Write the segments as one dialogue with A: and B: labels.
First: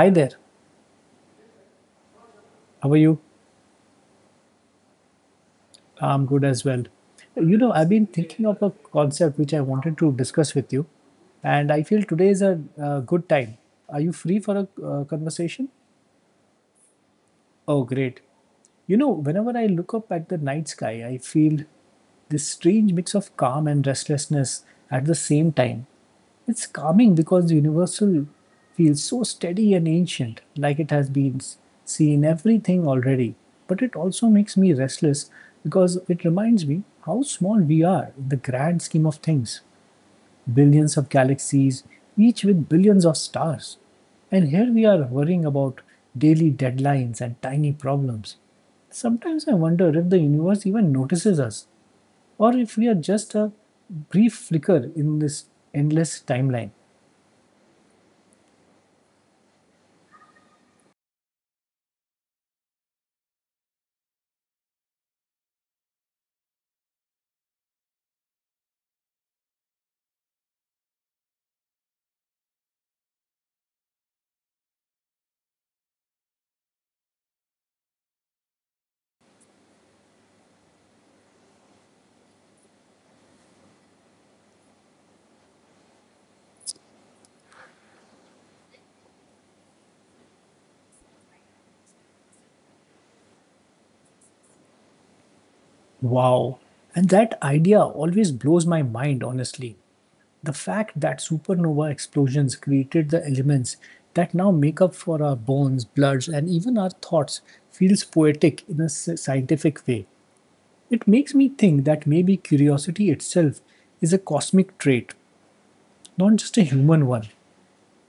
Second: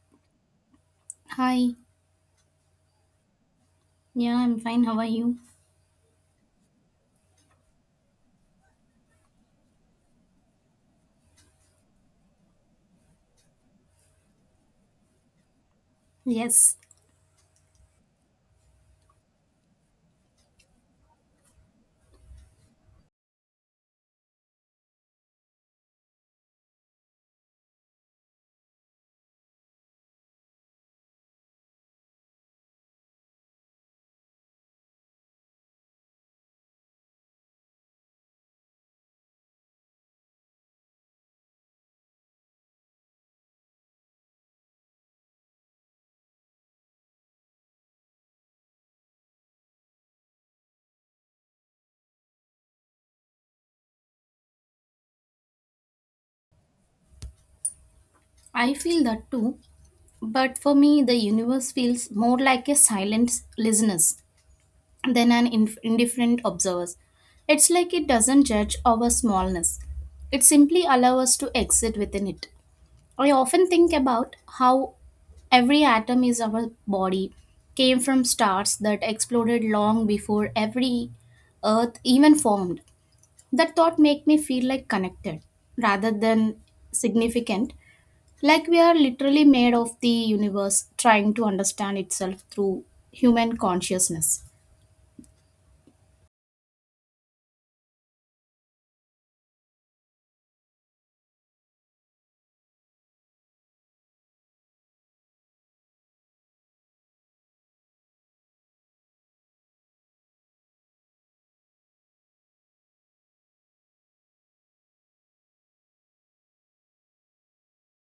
A: Hi there.
B: Hi,
A: How are you?
B: yeah, I'm fine. How are you?
A: I'm good as well. You know, I've been thinking of a concept which I wanted to discuss with you, and I feel today is a good time. Are you free for a conversation?
B: Yes,
A: Oh, great. You know, whenever I look up at the night sky, I feel this strange mix of calm and restlessness at the same time. It's calming because the universal feels so steady and ancient, like it has been seen everything already. But it also makes me restless because it reminds me how small we are in the grand scheme of things billions of galaxies, each with billions of stars. And here we are worrying about daily deadlines and tiny problems. Sometimes I wonder if the universe even notices us, or if we are just a brief flicker in this endless timeline.
B: I feel that too. But for me, the universe feels more like a silent listener than an indifferent observer. It's like it doesn't judge our smallness, it simply allows us to exist within it. I often think about how every atom is our body came from stars that exploded long before every earth even formed. That thought make me feel like connected rather than significant, like we are literally made of the universe trying to understand itself through human consciousness.
A: Wow. And that idea always blows my mind, honestly. The fact that supernova explosions created the elements that now make up for our bones, bloods, and even our thoughts feels poetic in a scientific way. It makes me think that maybe curiosity itself is a cosmic trait, not just a human one.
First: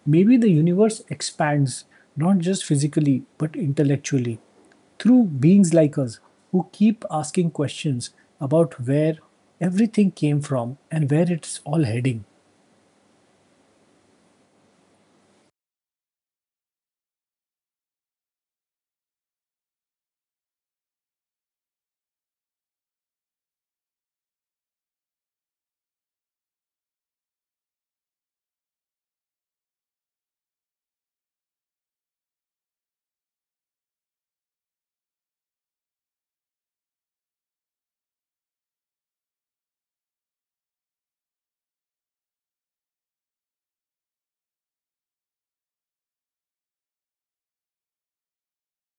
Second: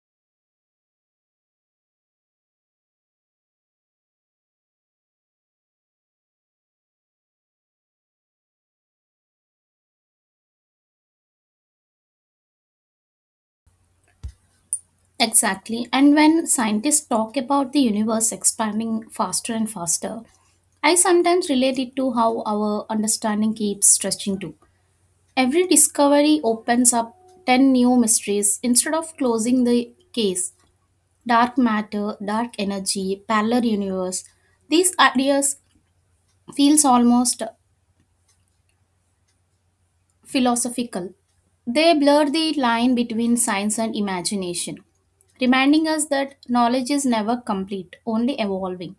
A: Maybe the universe expands not just physically but intellectually through beings like us who keep asking questions about where everything came from and where it's all heading.
B: Exactly. And when scientists talk about the universe expanding faster and faster, I sometimes relate it to how our understanding keeps stretching too. Every discovery opens up 10 new mysteries instead of closing the case. Dark matter, dark energy, parallel universe. These ideas feels almost philosophical. They blur the line between science and imagination, reminding us that knowledge is never complete, only evolving.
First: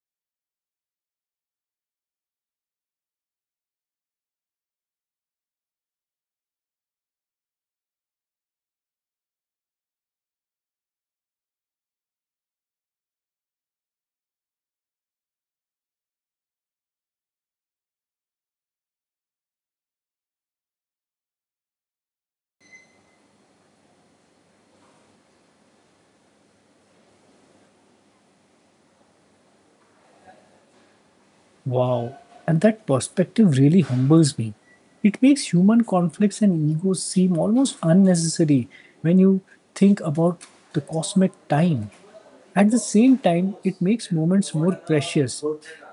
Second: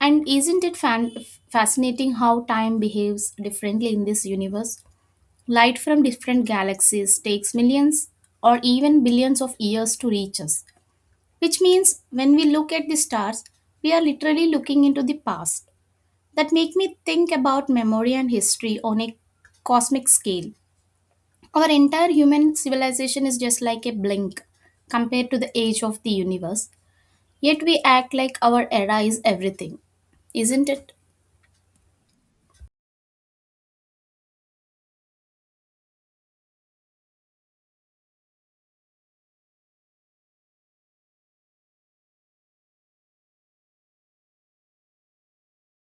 B: And isn't it fascinating how time behaves differently in this universe? Light from different galaxies takes millions or even billions of years to reach us, which means when we look at the stars we are literally looking into the past. That make me think about memory and history on a cosmic scale. Our entire human civilization is just like a blink compared to the age of the universe, yet we act like our era is everything, isn't it?
A: Wow, and that perspective really humbles me. It makes human conflicts and egos seem almost unnecessary when you think about the cosmic time. At the same time, it makes moments more precious.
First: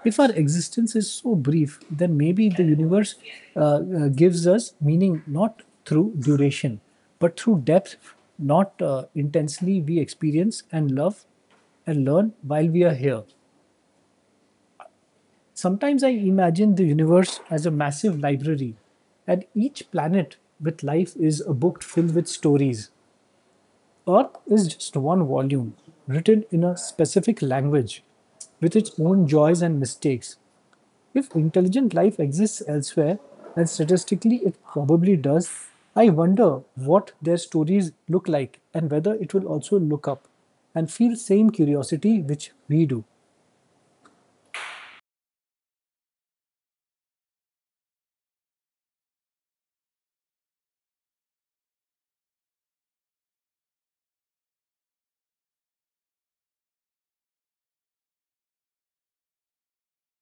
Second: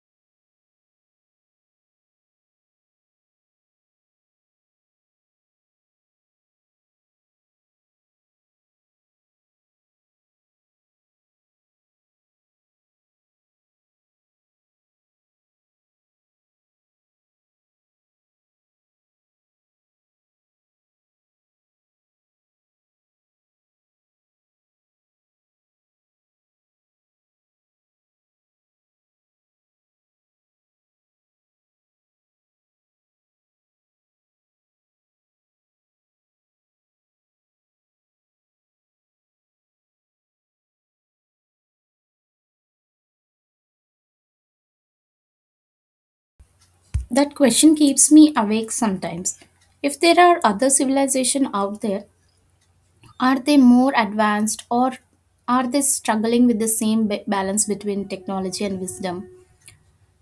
A: If our existence is so brief, then maybe the universe uh, uh, gives us meaning not through duration, but through depth, not intensely we experience and love and learn while we are here. Sometimes I imagine the universe as a massive library, and each planet with life is a book filled with stories. Earth is just one volume, written in a specific language, with its own joys and mistakes. If intelligent life exists elsewhere, and statistically it probably does, I wonder what their stories look like and whether it will also look up and feel the same curiosity which we do.
B: That question keeps me awake sometimes. If there are other civilizations out there, are they more advanced, or are they struggling with the same balance between technology and wisdom?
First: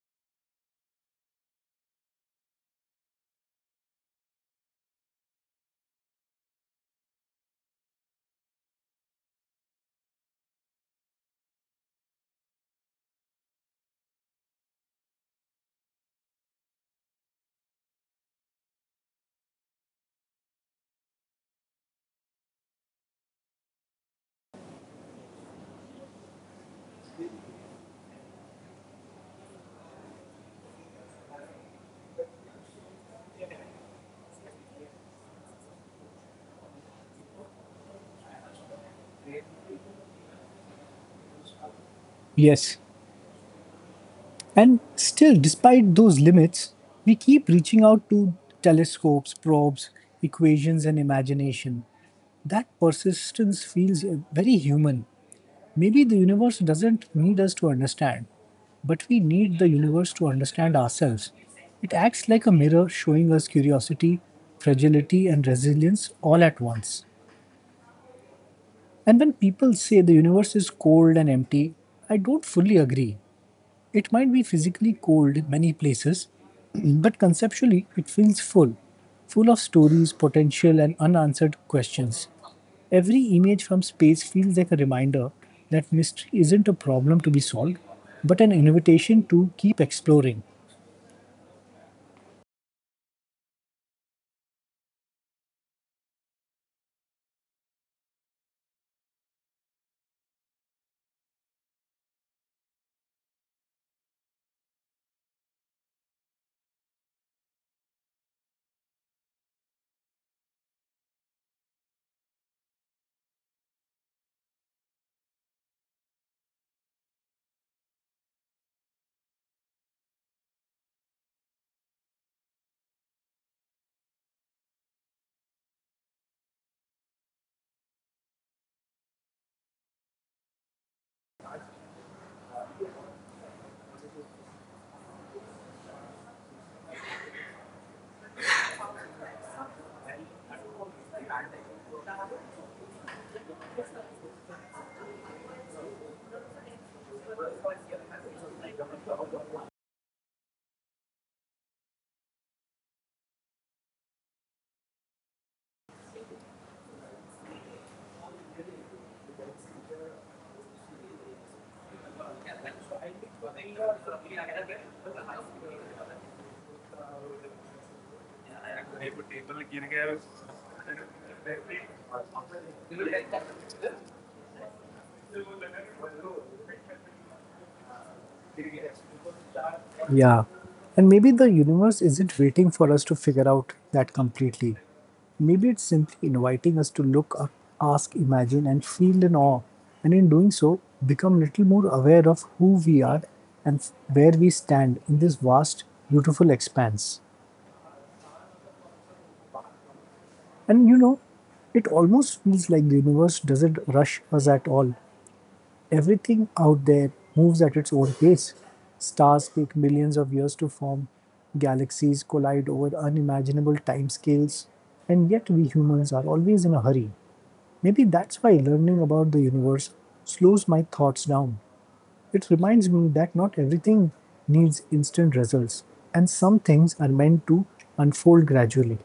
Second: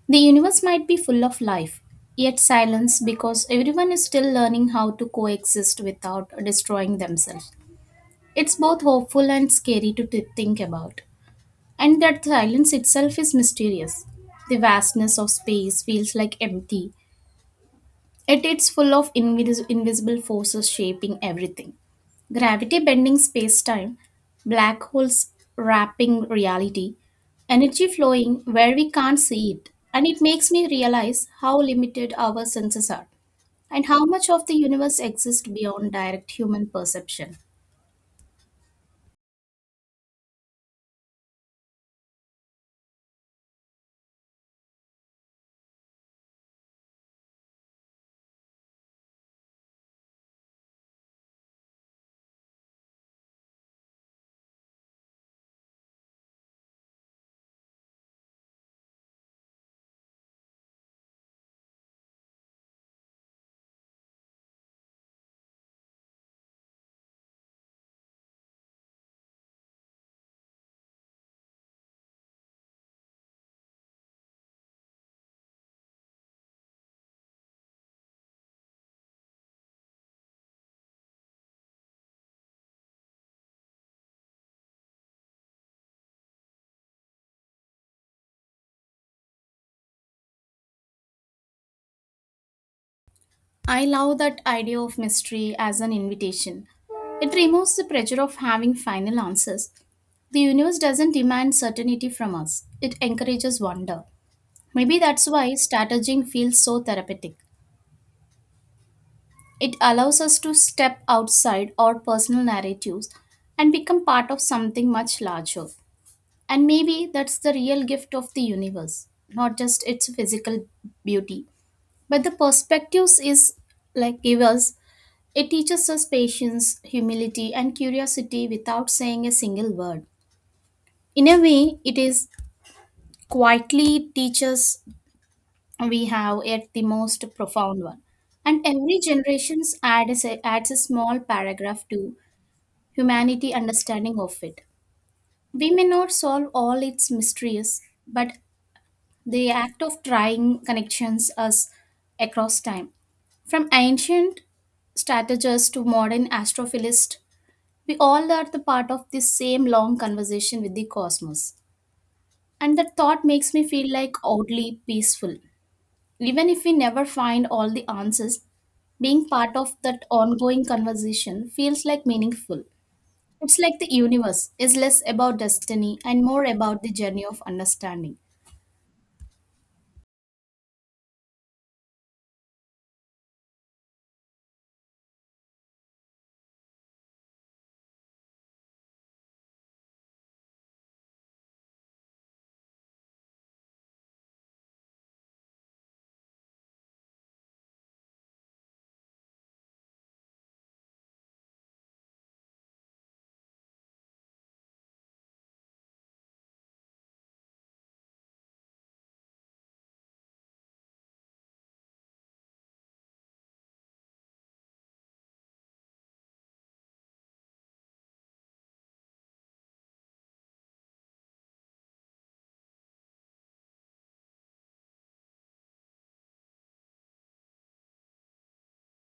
B: The universe might be full of life, yet silence because everyone is still learning how to coexist without destroying themselves. It's both hopeful and scary to think about. And that silence itself is mysterious. The vastness of space feels like empty, yet it's full of invisible forces shaping everything. Gravity bending space time, black holes wrapping reality, energy flowing where we can't see it. And it makes me realize how limited our senses are and how much of the universe exists beyond direct human perception.
A: Yes. And still, despite those limits, we keep reaching out to telescopes, probes, equations, and imagination. That persistence feels very human. Maybe the universe doesn't need us to understand, but we need the universe to understand ourselves. It acts like a mirror showing us curiosity, fragility, and resilience all at once. And when people say the universe is cold and empty, I don't fully agree. It might be physically cold in many places, but conceptually it feels full, full of stories, potential, and unanswered questions. Every image from space feels like a reminder that mystery isn't a problem to be solved, but an invitation to keep exploring.
B: I love that idea of mystery as an invitation. It removes the pressure of having final answers. The universe doesn't demand certainty from us, it encourages wonder. Maybe that's why strategizing feels so therapeutic. It allows us to step outside our personal narratives and become part of something much larger. And maybe that's the real gift of the universe, not just its physical beauty, but the perspectives is like give us. It teaches us patience, humility, and curiosity without saying a single word. In a way, it is quietly teaches we have yet the most profound one. And every generation adds a small paragraph to humanity understanding of it. We may not solve all its mysteries, but the act of trying connections us across time. From ancient strategists to modern astrophilists, we all are the part of this same long conversation with the cosmos. And that thought makes me feel like oddly peaceful. Even if we never find all the answers, being part of that ongoing conversation feels like meaningful. It's like the universe is less about destiny and more about the journey of understanding.
A: Yeah. And maybe the universe isn't waiting for us to figure out that completely. Maybe it's simply inviting us to look up, ask, imagine, and feel in awe. And in doing so, become little more aware of who we are and where we stand in this vast, beautiful expanse. And you know, it almost feels like the universe doesn't rush us at all. Everything out there moves at its own pace. Stars take millions of years to form, galaxies collide over unimaginable timescales, and yet we humans are always in a hurry. Maybe that's why learning about the universe slows my thoughts down. It reminds me that not everything needs instant results, and some things are meant to unfold gradually.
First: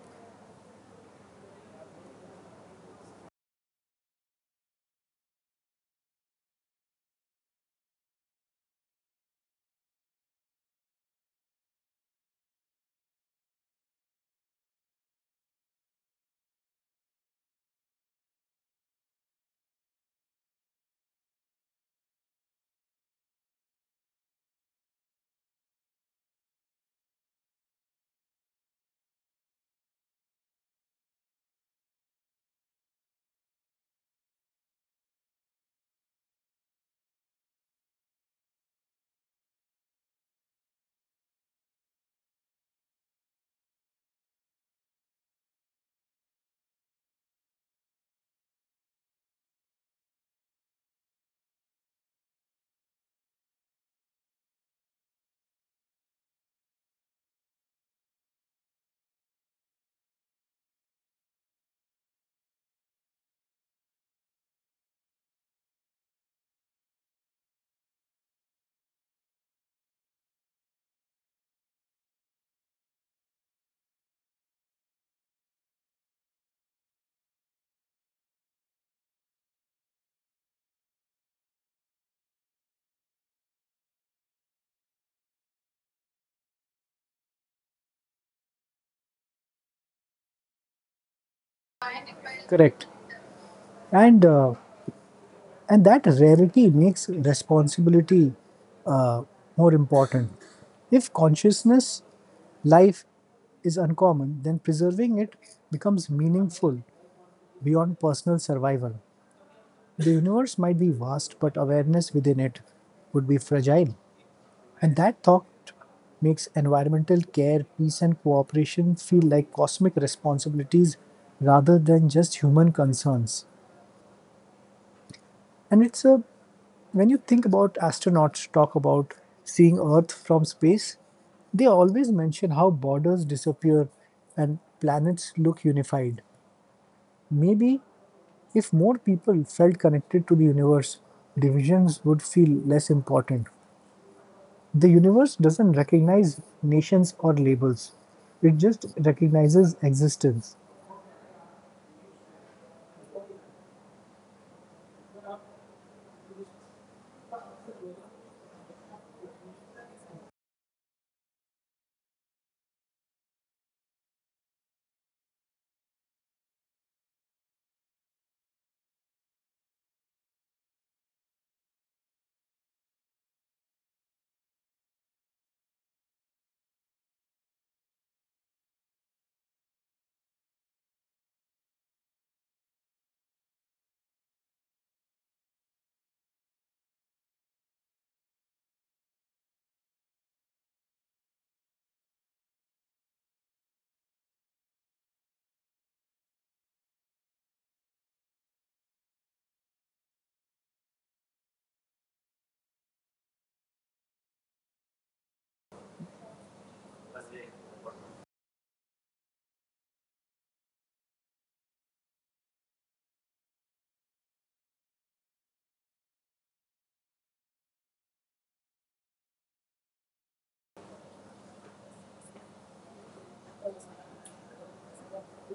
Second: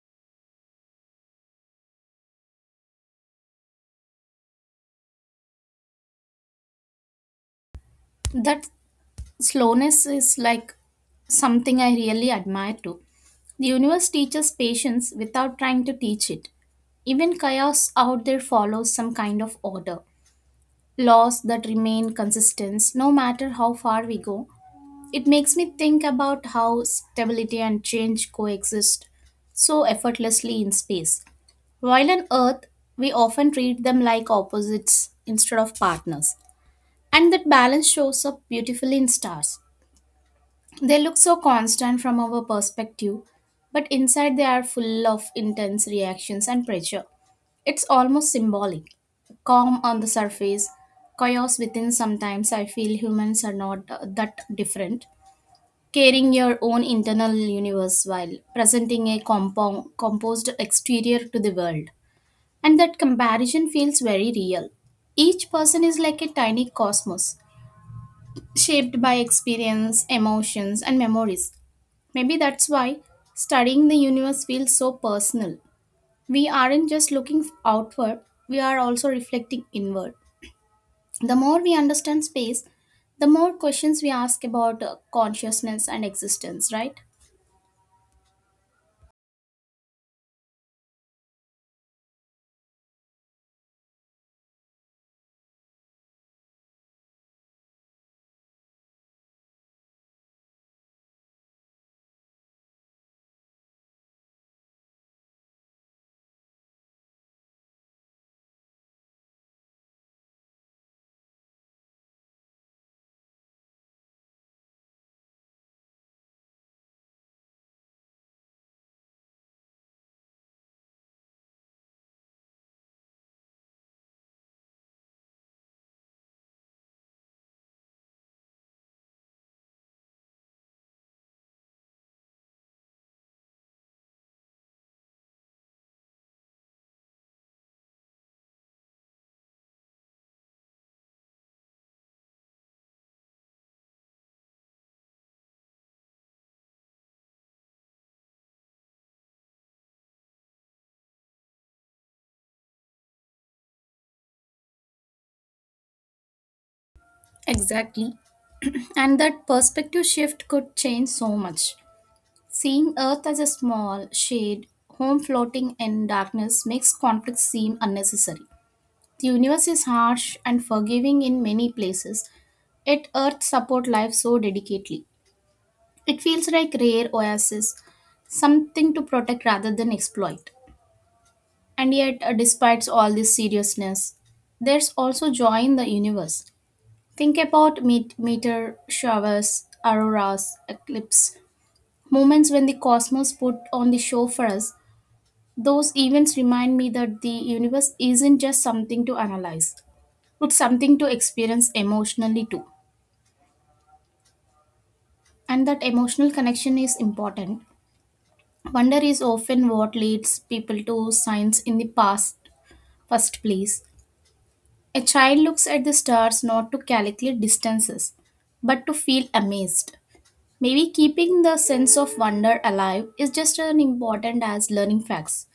B: That slowness is like something I really admire too. The universe teaches patience without trying to teach it. Even chaos out there follows some kind of order, laws that remain consistent no matter how far we go. It makes me think about how stability and change coexist so effortlessly in space. While on Earth, we often treat them like opposites instead of partners. And that balance shows up beautifully in stars. They look so constant from our perspective, but inside they are full of intense reactions and pressure. It's almost symbolic. Calm on the surface, chaos within. Sometimes I feel humans are not that different. Caring your own internal universe while presenting a composed exterior to the world. And that comparison feels very real. Each person is like a tiny cosmos, shaped by experience, emotions, and memories. Maybe that's why studying the universe feels so personal. We aren't just looking outward, we are also reflecting inward. The more we understand space, the more questions we ask about consciousness and existence, right?
A: Correct. And uh, and that rarity makes responsibility uh, more important. If consciousness life is uncommon, then preserving it becomes meaningful beyond personal survival. The universe might be vast, but awareness within it would be fragile. And that thought makes environmental care, peace, and cooperation feel like cosmic responsibilities rather than just human concerns. And it's a when you think about astronauts talk about seeing Earth from space, they always mention how borders disappear and planets look unified. Maybe if more people felt connected to the universe, divisions would feel less important. The universe doesn't recognize nations or labels, it just recognizes existence.
B: Exactly. And that perspective shift could change so much. Seeing Earth as a small, shade, home floating in darkness makes conflict seem unnecessary. The universe is harsh and forgiving in many places, yet Earth support life so dedicatedly. It feels like rare oasis, something to protect rather than exploit. And yet, despite all this seriousness, there's also joy in the universe. Think about meteor showers, auroras, eclipse, moments when the cosmos put on the show for us. Those events remind me that the universe isn't just something to analyze, it's something to experience emotionally too. And that emotional connection is important. Wonder is often what leads people to science in the past, first place. A child looks at the stars not to calculate distances, but to feel amazed. Maybe keeping the sense of wonder alive is just as important as learning facts,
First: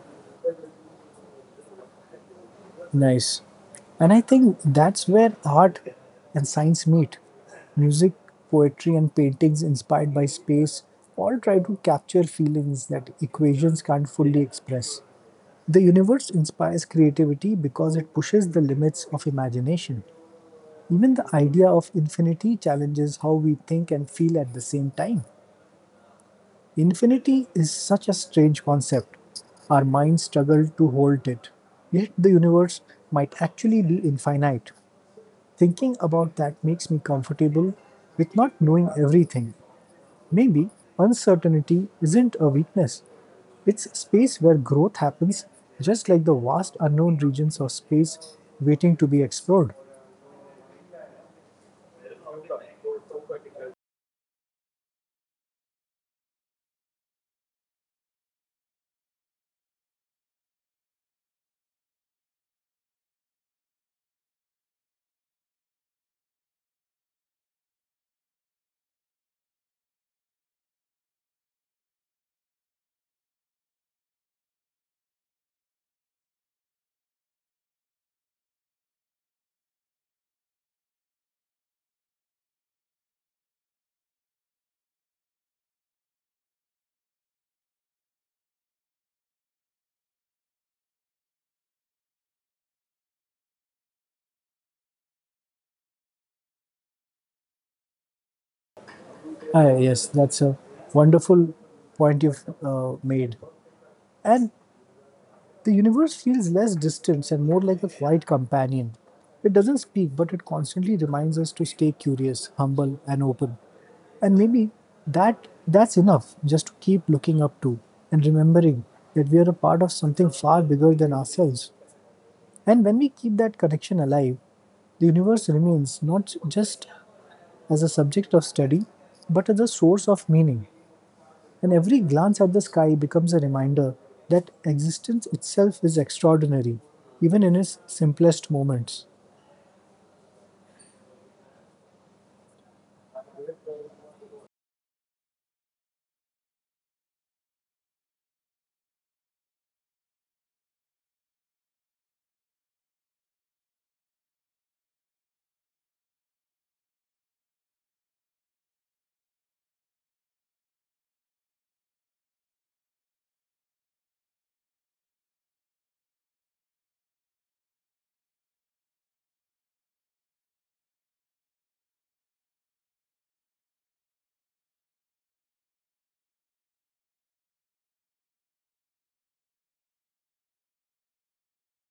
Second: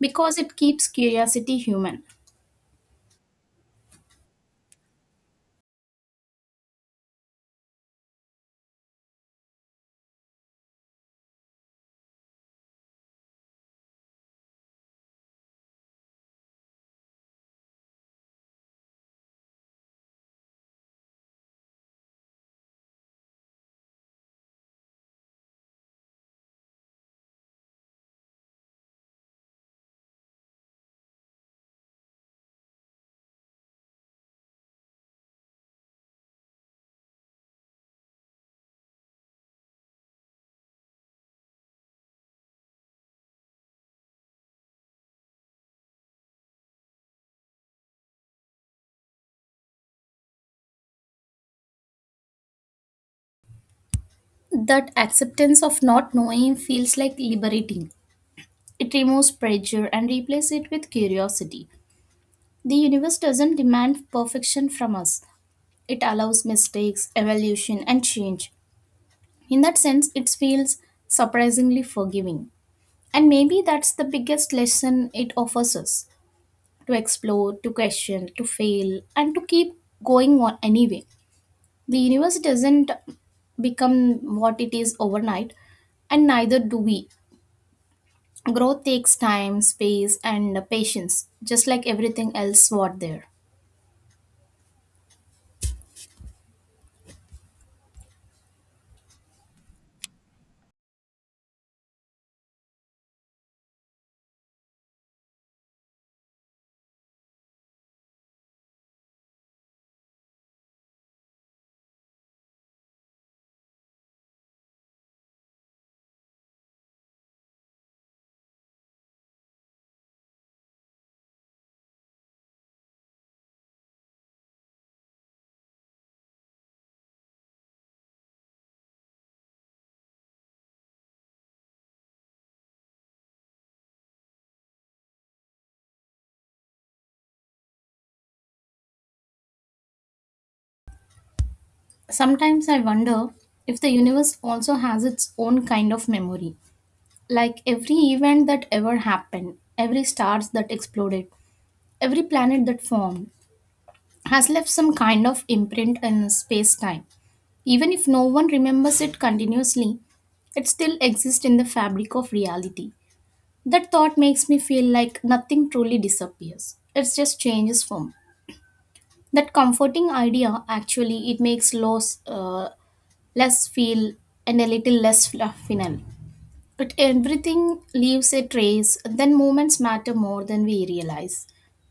B: because it keeps curiosity human.
A: Nice. And I think that's where art and science meet. Music, poetry, and paintings inspired by space all try to capture feelings that equations can't fully express. The universe inspires creativity because it pushes the limits of imagination. Even the idea of infinity challenges how we think and feel at the same time. Infinity is such a strange concept. Our minds struggle to hold it. Yet the universe might actually be infinite. Thinking about that makes me comfortable with not knowing everything. Maybe uncertainty isn't a weakness, it's a space where growth happens, just like the vast unknown regions of space waiting to be explored.
B: That acceptance of not knowing feels like liberating. It removes pressure and replaces it with curiosity. The universe doesn't demand perfection from us, it allows mistakes, evolution, and change. In that sense, it feels surprisingly forgiving. And maybe that's the biggest lesson it offers us, to explore, to question, to fail, and to keep going on anyway. The universe doesn't become what it is overnight, and neither do we. Growth takes time, space, and patience, just like everything else what there.
A: Ah, yes, that's a wonderful point you've made. And the universe feels less distant and more like a quiet companion. It doesn't speak, but it constantly reminds us to stay curious, humble, and open. And maybe that's enough just to keep looking up to and remembering that we are a part of something far bigger than ourselves. And when we keep that connection alive, the universe remains not just as a subject of study, but as a source of meaning, and every glance at the sky becomes a reminder that existence itself is extraordinary, even in its simplest moments.
B: Sometimes I wonder if the universe also has its own kind of memory. Like every event that ever happened, every stars that exploded, every planet that formed has left some kind of imprint in space-time. Even if no one remembers it continuously, it still exists in the fabric of reality. That thought makes me feel like nothing truly disappears. It just changes form. That comforting idea actually it makes loss less feel and a little less final. But everything leaves a trace. Then moments matter more than we realize.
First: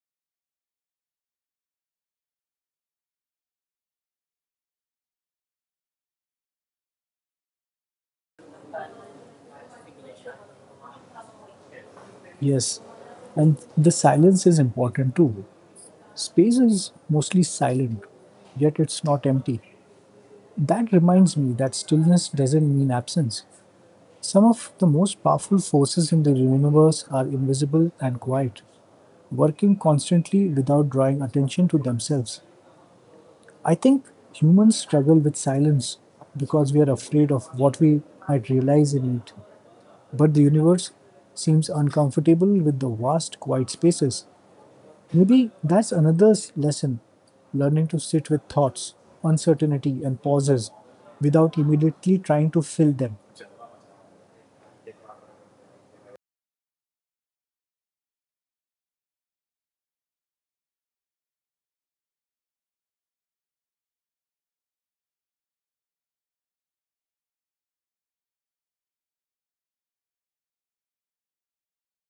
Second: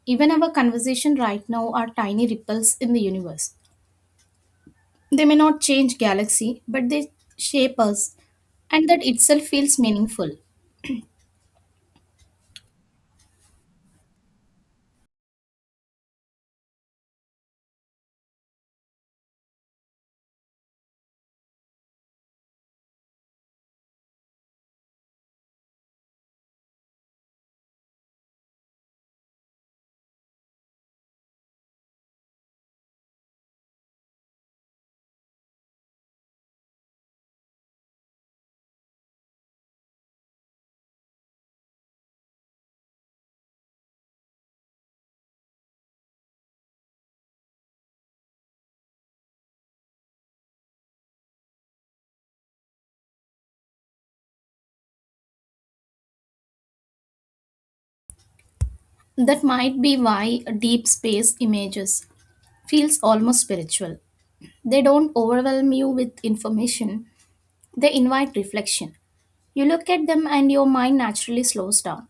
B: Even our conversation right now are tiny ripples in the universe. They may not change galaxy, but they shape us, and that itself feels meaningful.
A: Yes, and the silence is important too. Space is mostly silent, yet it's not empty. That reminds me that stillness doesn't mean absence. Some of the most powerful forces in the universe are invisible and quiet, working constantly without drawing attention to themselves. I think humans struggle with silence because we are afraid of what we might realize in it. But the universe seems uncomfortable with the vast, quiet spaces. Maybe that's another lesson learning to sit with thoughts, uncertainty, and pauses without immediately trying to fill them.
B: That might be why deep space images feels almost spiritual. They don't overwhelm you with information, they invite reflection. You look at them and your mind naturally slows down,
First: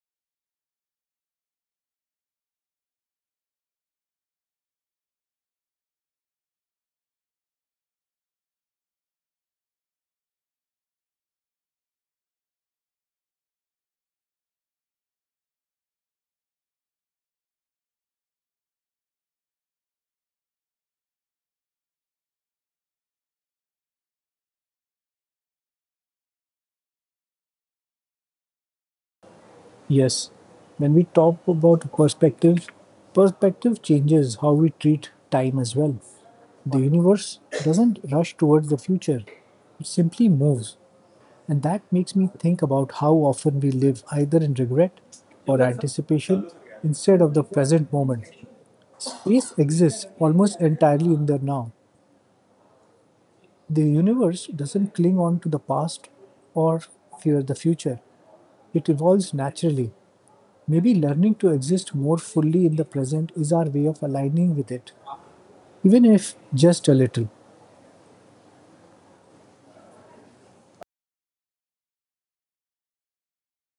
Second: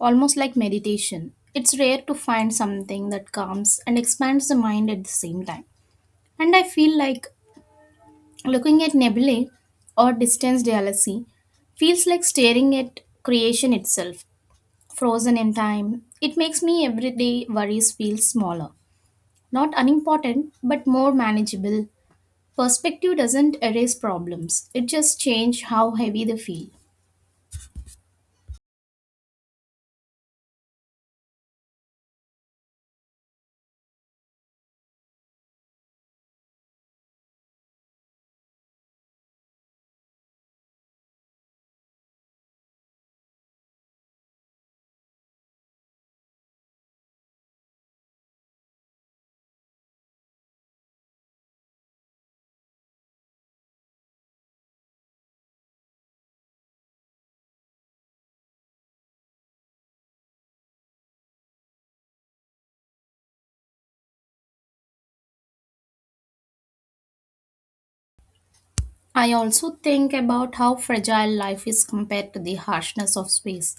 B: almost like meditation. It's rare to find something that calms and expands the mind at the same time. And I feel like looking at nebulae or distant galaxy feels like staring at creation itself, frozen in time. It makes me everyday worries feel smaller, not unimportant, but more manageable. Perspective doesn't erase problems, it just changes how heavy they feel.
A: Yes, when we talk about perspective, perspective changes how we treat time as well. The universe doesn't rush towards the future, it simply moves. And that makes me think about how often we live either in regret or anticipation instead of the present moment. Space exists almost entirely in the now. The universe doesn't cling on to the past or fear the future, it evolves naturally. Maybe learning to exist more fully in the present is our way of aligning with it, even if just a little.
B: I also think about how fragile life is compared to the harshness of space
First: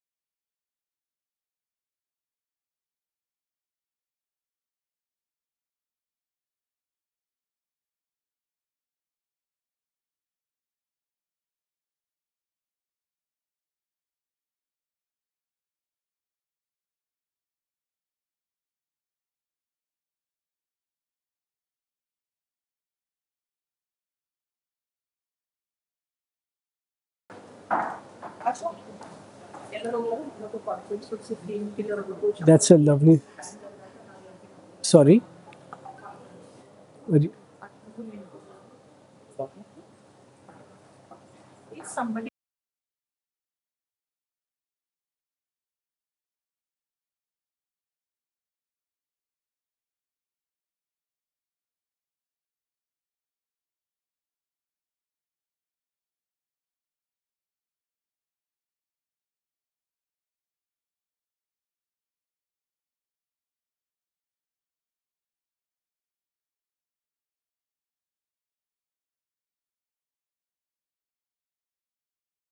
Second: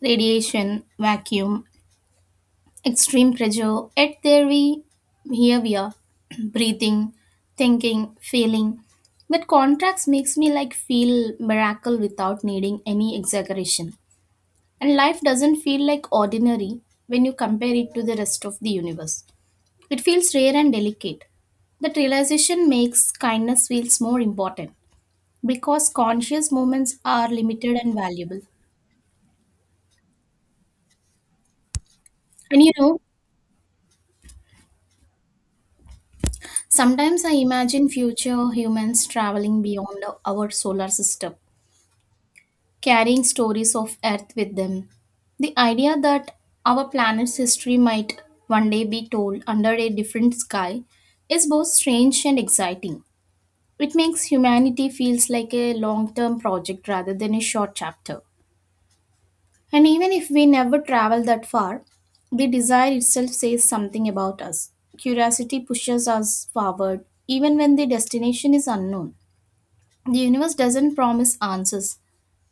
B: radiation, vacuum, extreme pressure. Yet here we are, breathing, thinking, feeling. But contrast makes me like feel miracle without needing any exaggeration. And life doesn't feel like ordinary when you compare it to the rest of the universe. It feels rare and delicate. That realization makes kindness feels more important because conscious moments are limited and valuable. And you
A: That's a
B: know,
A: lovely. Sorry.
B: sometimes I imagine future humans traveling beyond our solar system, carrying stories of Earth with them. The idea that our planet's history might one day be told under a different sky is both strange and exciting. It makes humanity feels like a long-term project rather than a short chapter. And even if we never travel that far, the desire itself says something about us. Curiosity pushes us forward, even when the destination is unknown. The universe doesn't promise answers,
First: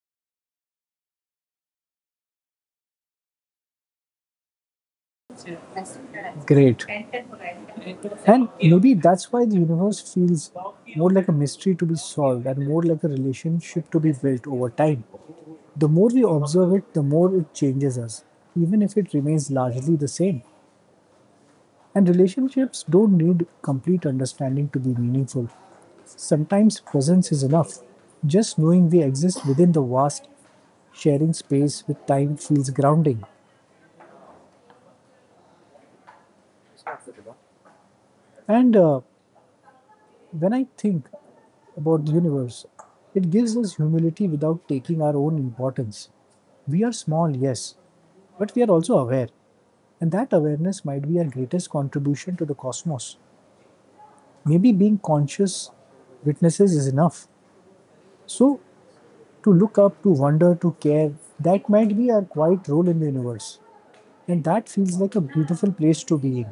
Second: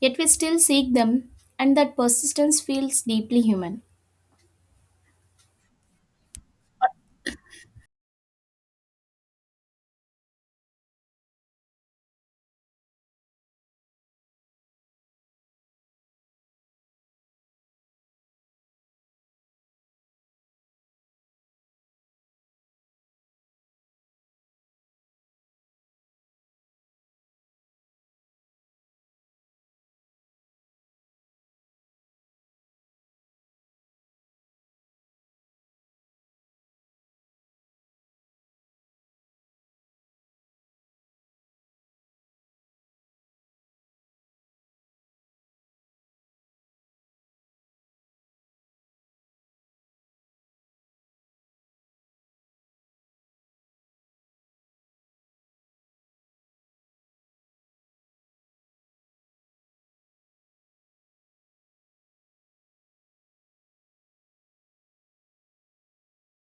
B: yet we still seek them, and that persistence feels deeply human.
A: Great. And maybe that's why the universe feels more like a mystery to be solved and more like a relationship to be built over time. The more we observe it, the more it changes us, even if it remains largely the same. And relationships don't need complete understanding to be meaningful. Sometimes presence is enough. Just knowing we exist within the vast sharing space with time feels grounding. And when I think about the universe, it gives us humility without taking our own importance. We are small, yes, but we are also aware, and that awareness might be our greatest contribution to the cosmos. Maybe being conscious witnesses is enough. So, to look up, to wonder, to care, that might be our quiet role in the universe. And that feels like a beautiful place to be in.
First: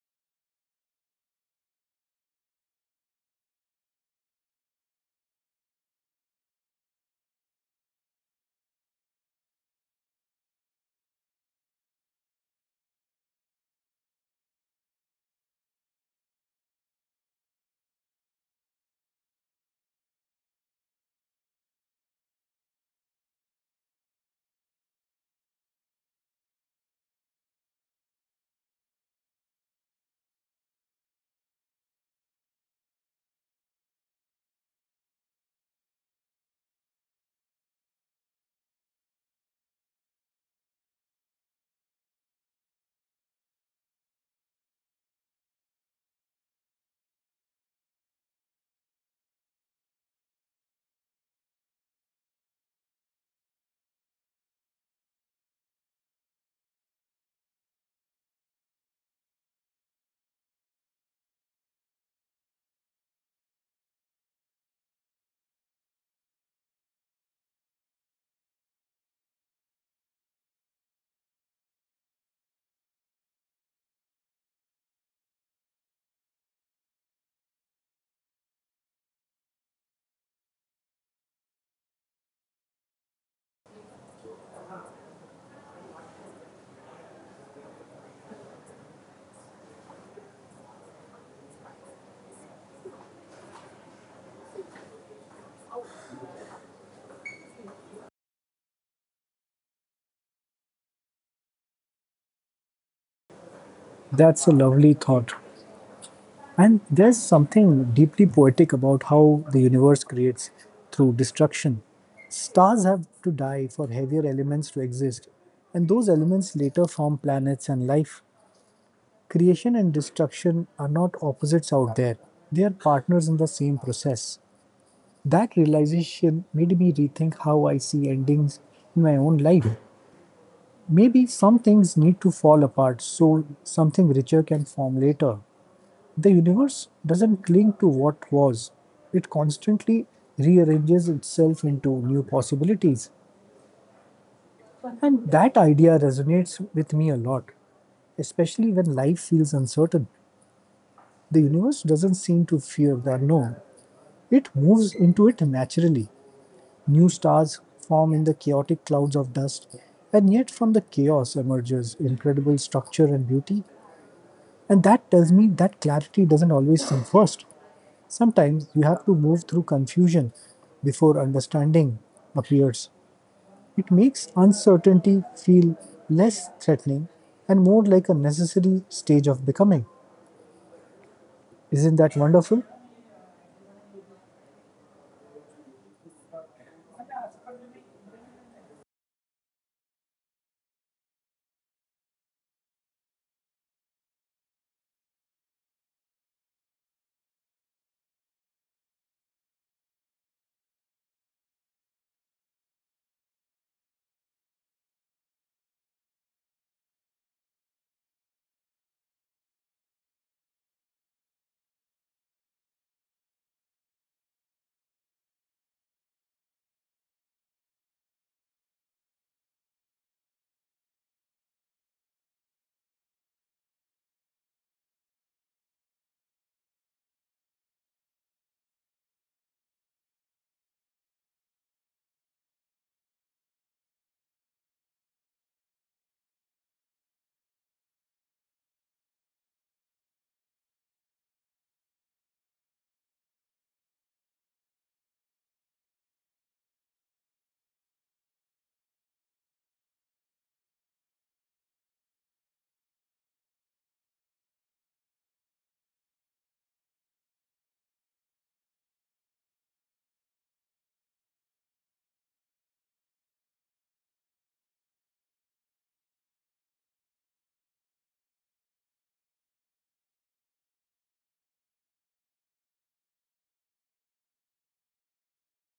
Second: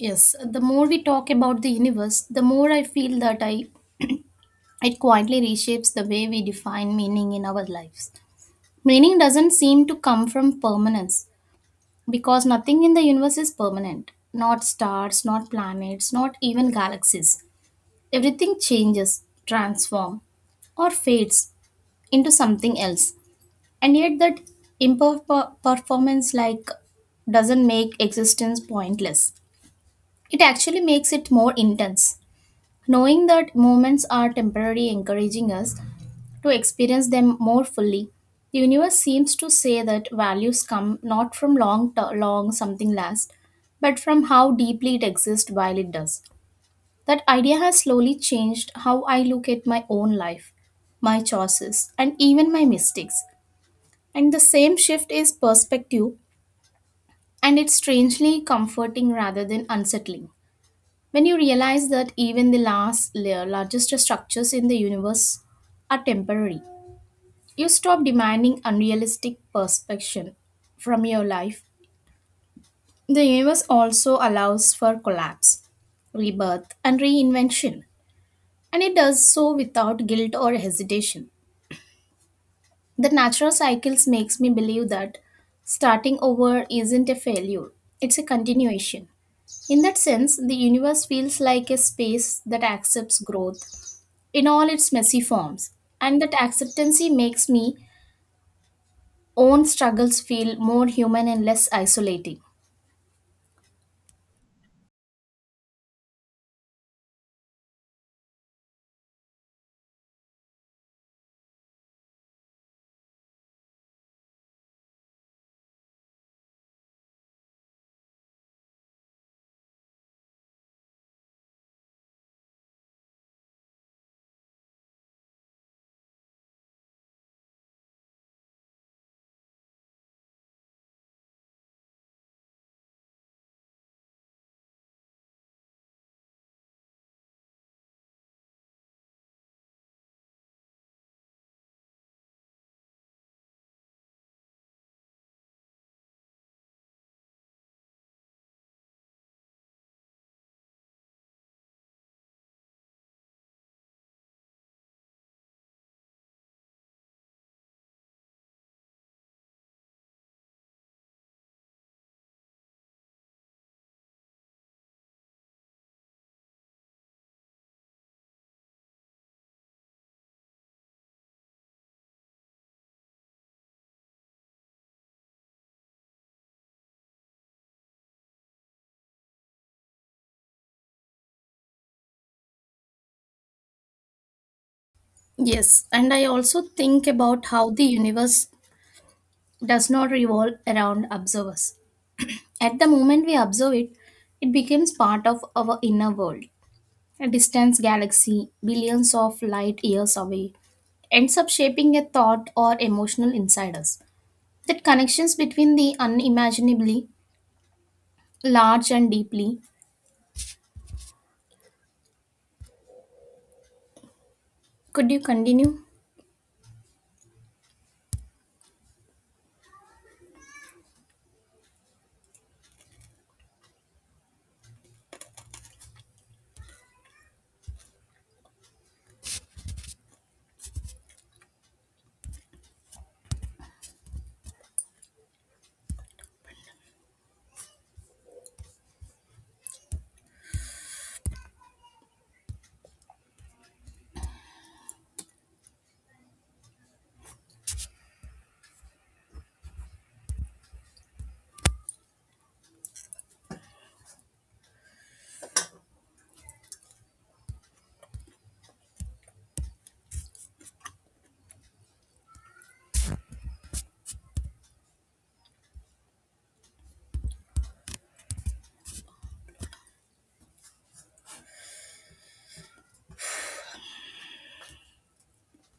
B: Yes, the more we talk about the universe, the more I feel that I it quietly reshapes the way we define meaning in our lives. Meaning doesn't seem to come from permanence, because nothing in the universe is permanent. Not stars, not planets, not even galaxies. Everything changes, transforms, or fades into something else. And yet that imperformance like doesn't make existence pointless. It actually makes it more intense. Knowing that moments are temporary encouraging us to experience them more fully. The universe seems to say that values come not from long something lasts, but from how deeply it exists while it does. That idea has slowly changed how I look at my own life, my choices, and even my mistakes. And the same shift is perspective, and it's strangely comforting rather than unsettling. When you realize that even the last, largest structures in the universe are temporary, you stop demanding unrealistic perfection from your life. The universe also allows for collapse, rebirth, and reinvention, and it does so without guilt or hesitation. The natural cycles makes me believe that starting over isn't a failure, it's a continuation. In that sense, the universe feels like a space that accepts growth in all its messy forms, and that acceptancy makes me own struggles feel more human and less isolating.
A: That's a lovely thought. And there's something deeply poetic about how the universe creates through destruction. Stars have to die for heavier elements to exist, and those elements later form planets and life. Creation and destruction are not opposites out there, they are partners in the same process. That realization made me rethink how I see endings in my own life. Maybe some things need to fall apart so something richer can form later. The universe doesn't cling to what was, it constantly rearranges itself into new possibilities. And that idea resonates with me a lot, especially when life feels uncertain. The universe doesn't seem to fear the unknown, it moves into it naturally. New stars form in the chaotic clouds of dust, and yet from the chaos emerges incredible structure and beauty. And that tells me that clarity doesn't always come first. Sometimes you have to move through confusion before understanding appears. It makes uncertainty feel less threatening and more like a necessary stage of becoming. Isn't that wonderful?
B: Yes, and I also think about how the universe does not revolve around observers. At the moment we observe it, it becomes part of our inner world. A distant galaxy, billions of light years away, ends up shaping a thought or emotional inside us. That connections between the unimaginably large and deeply. Could you continue?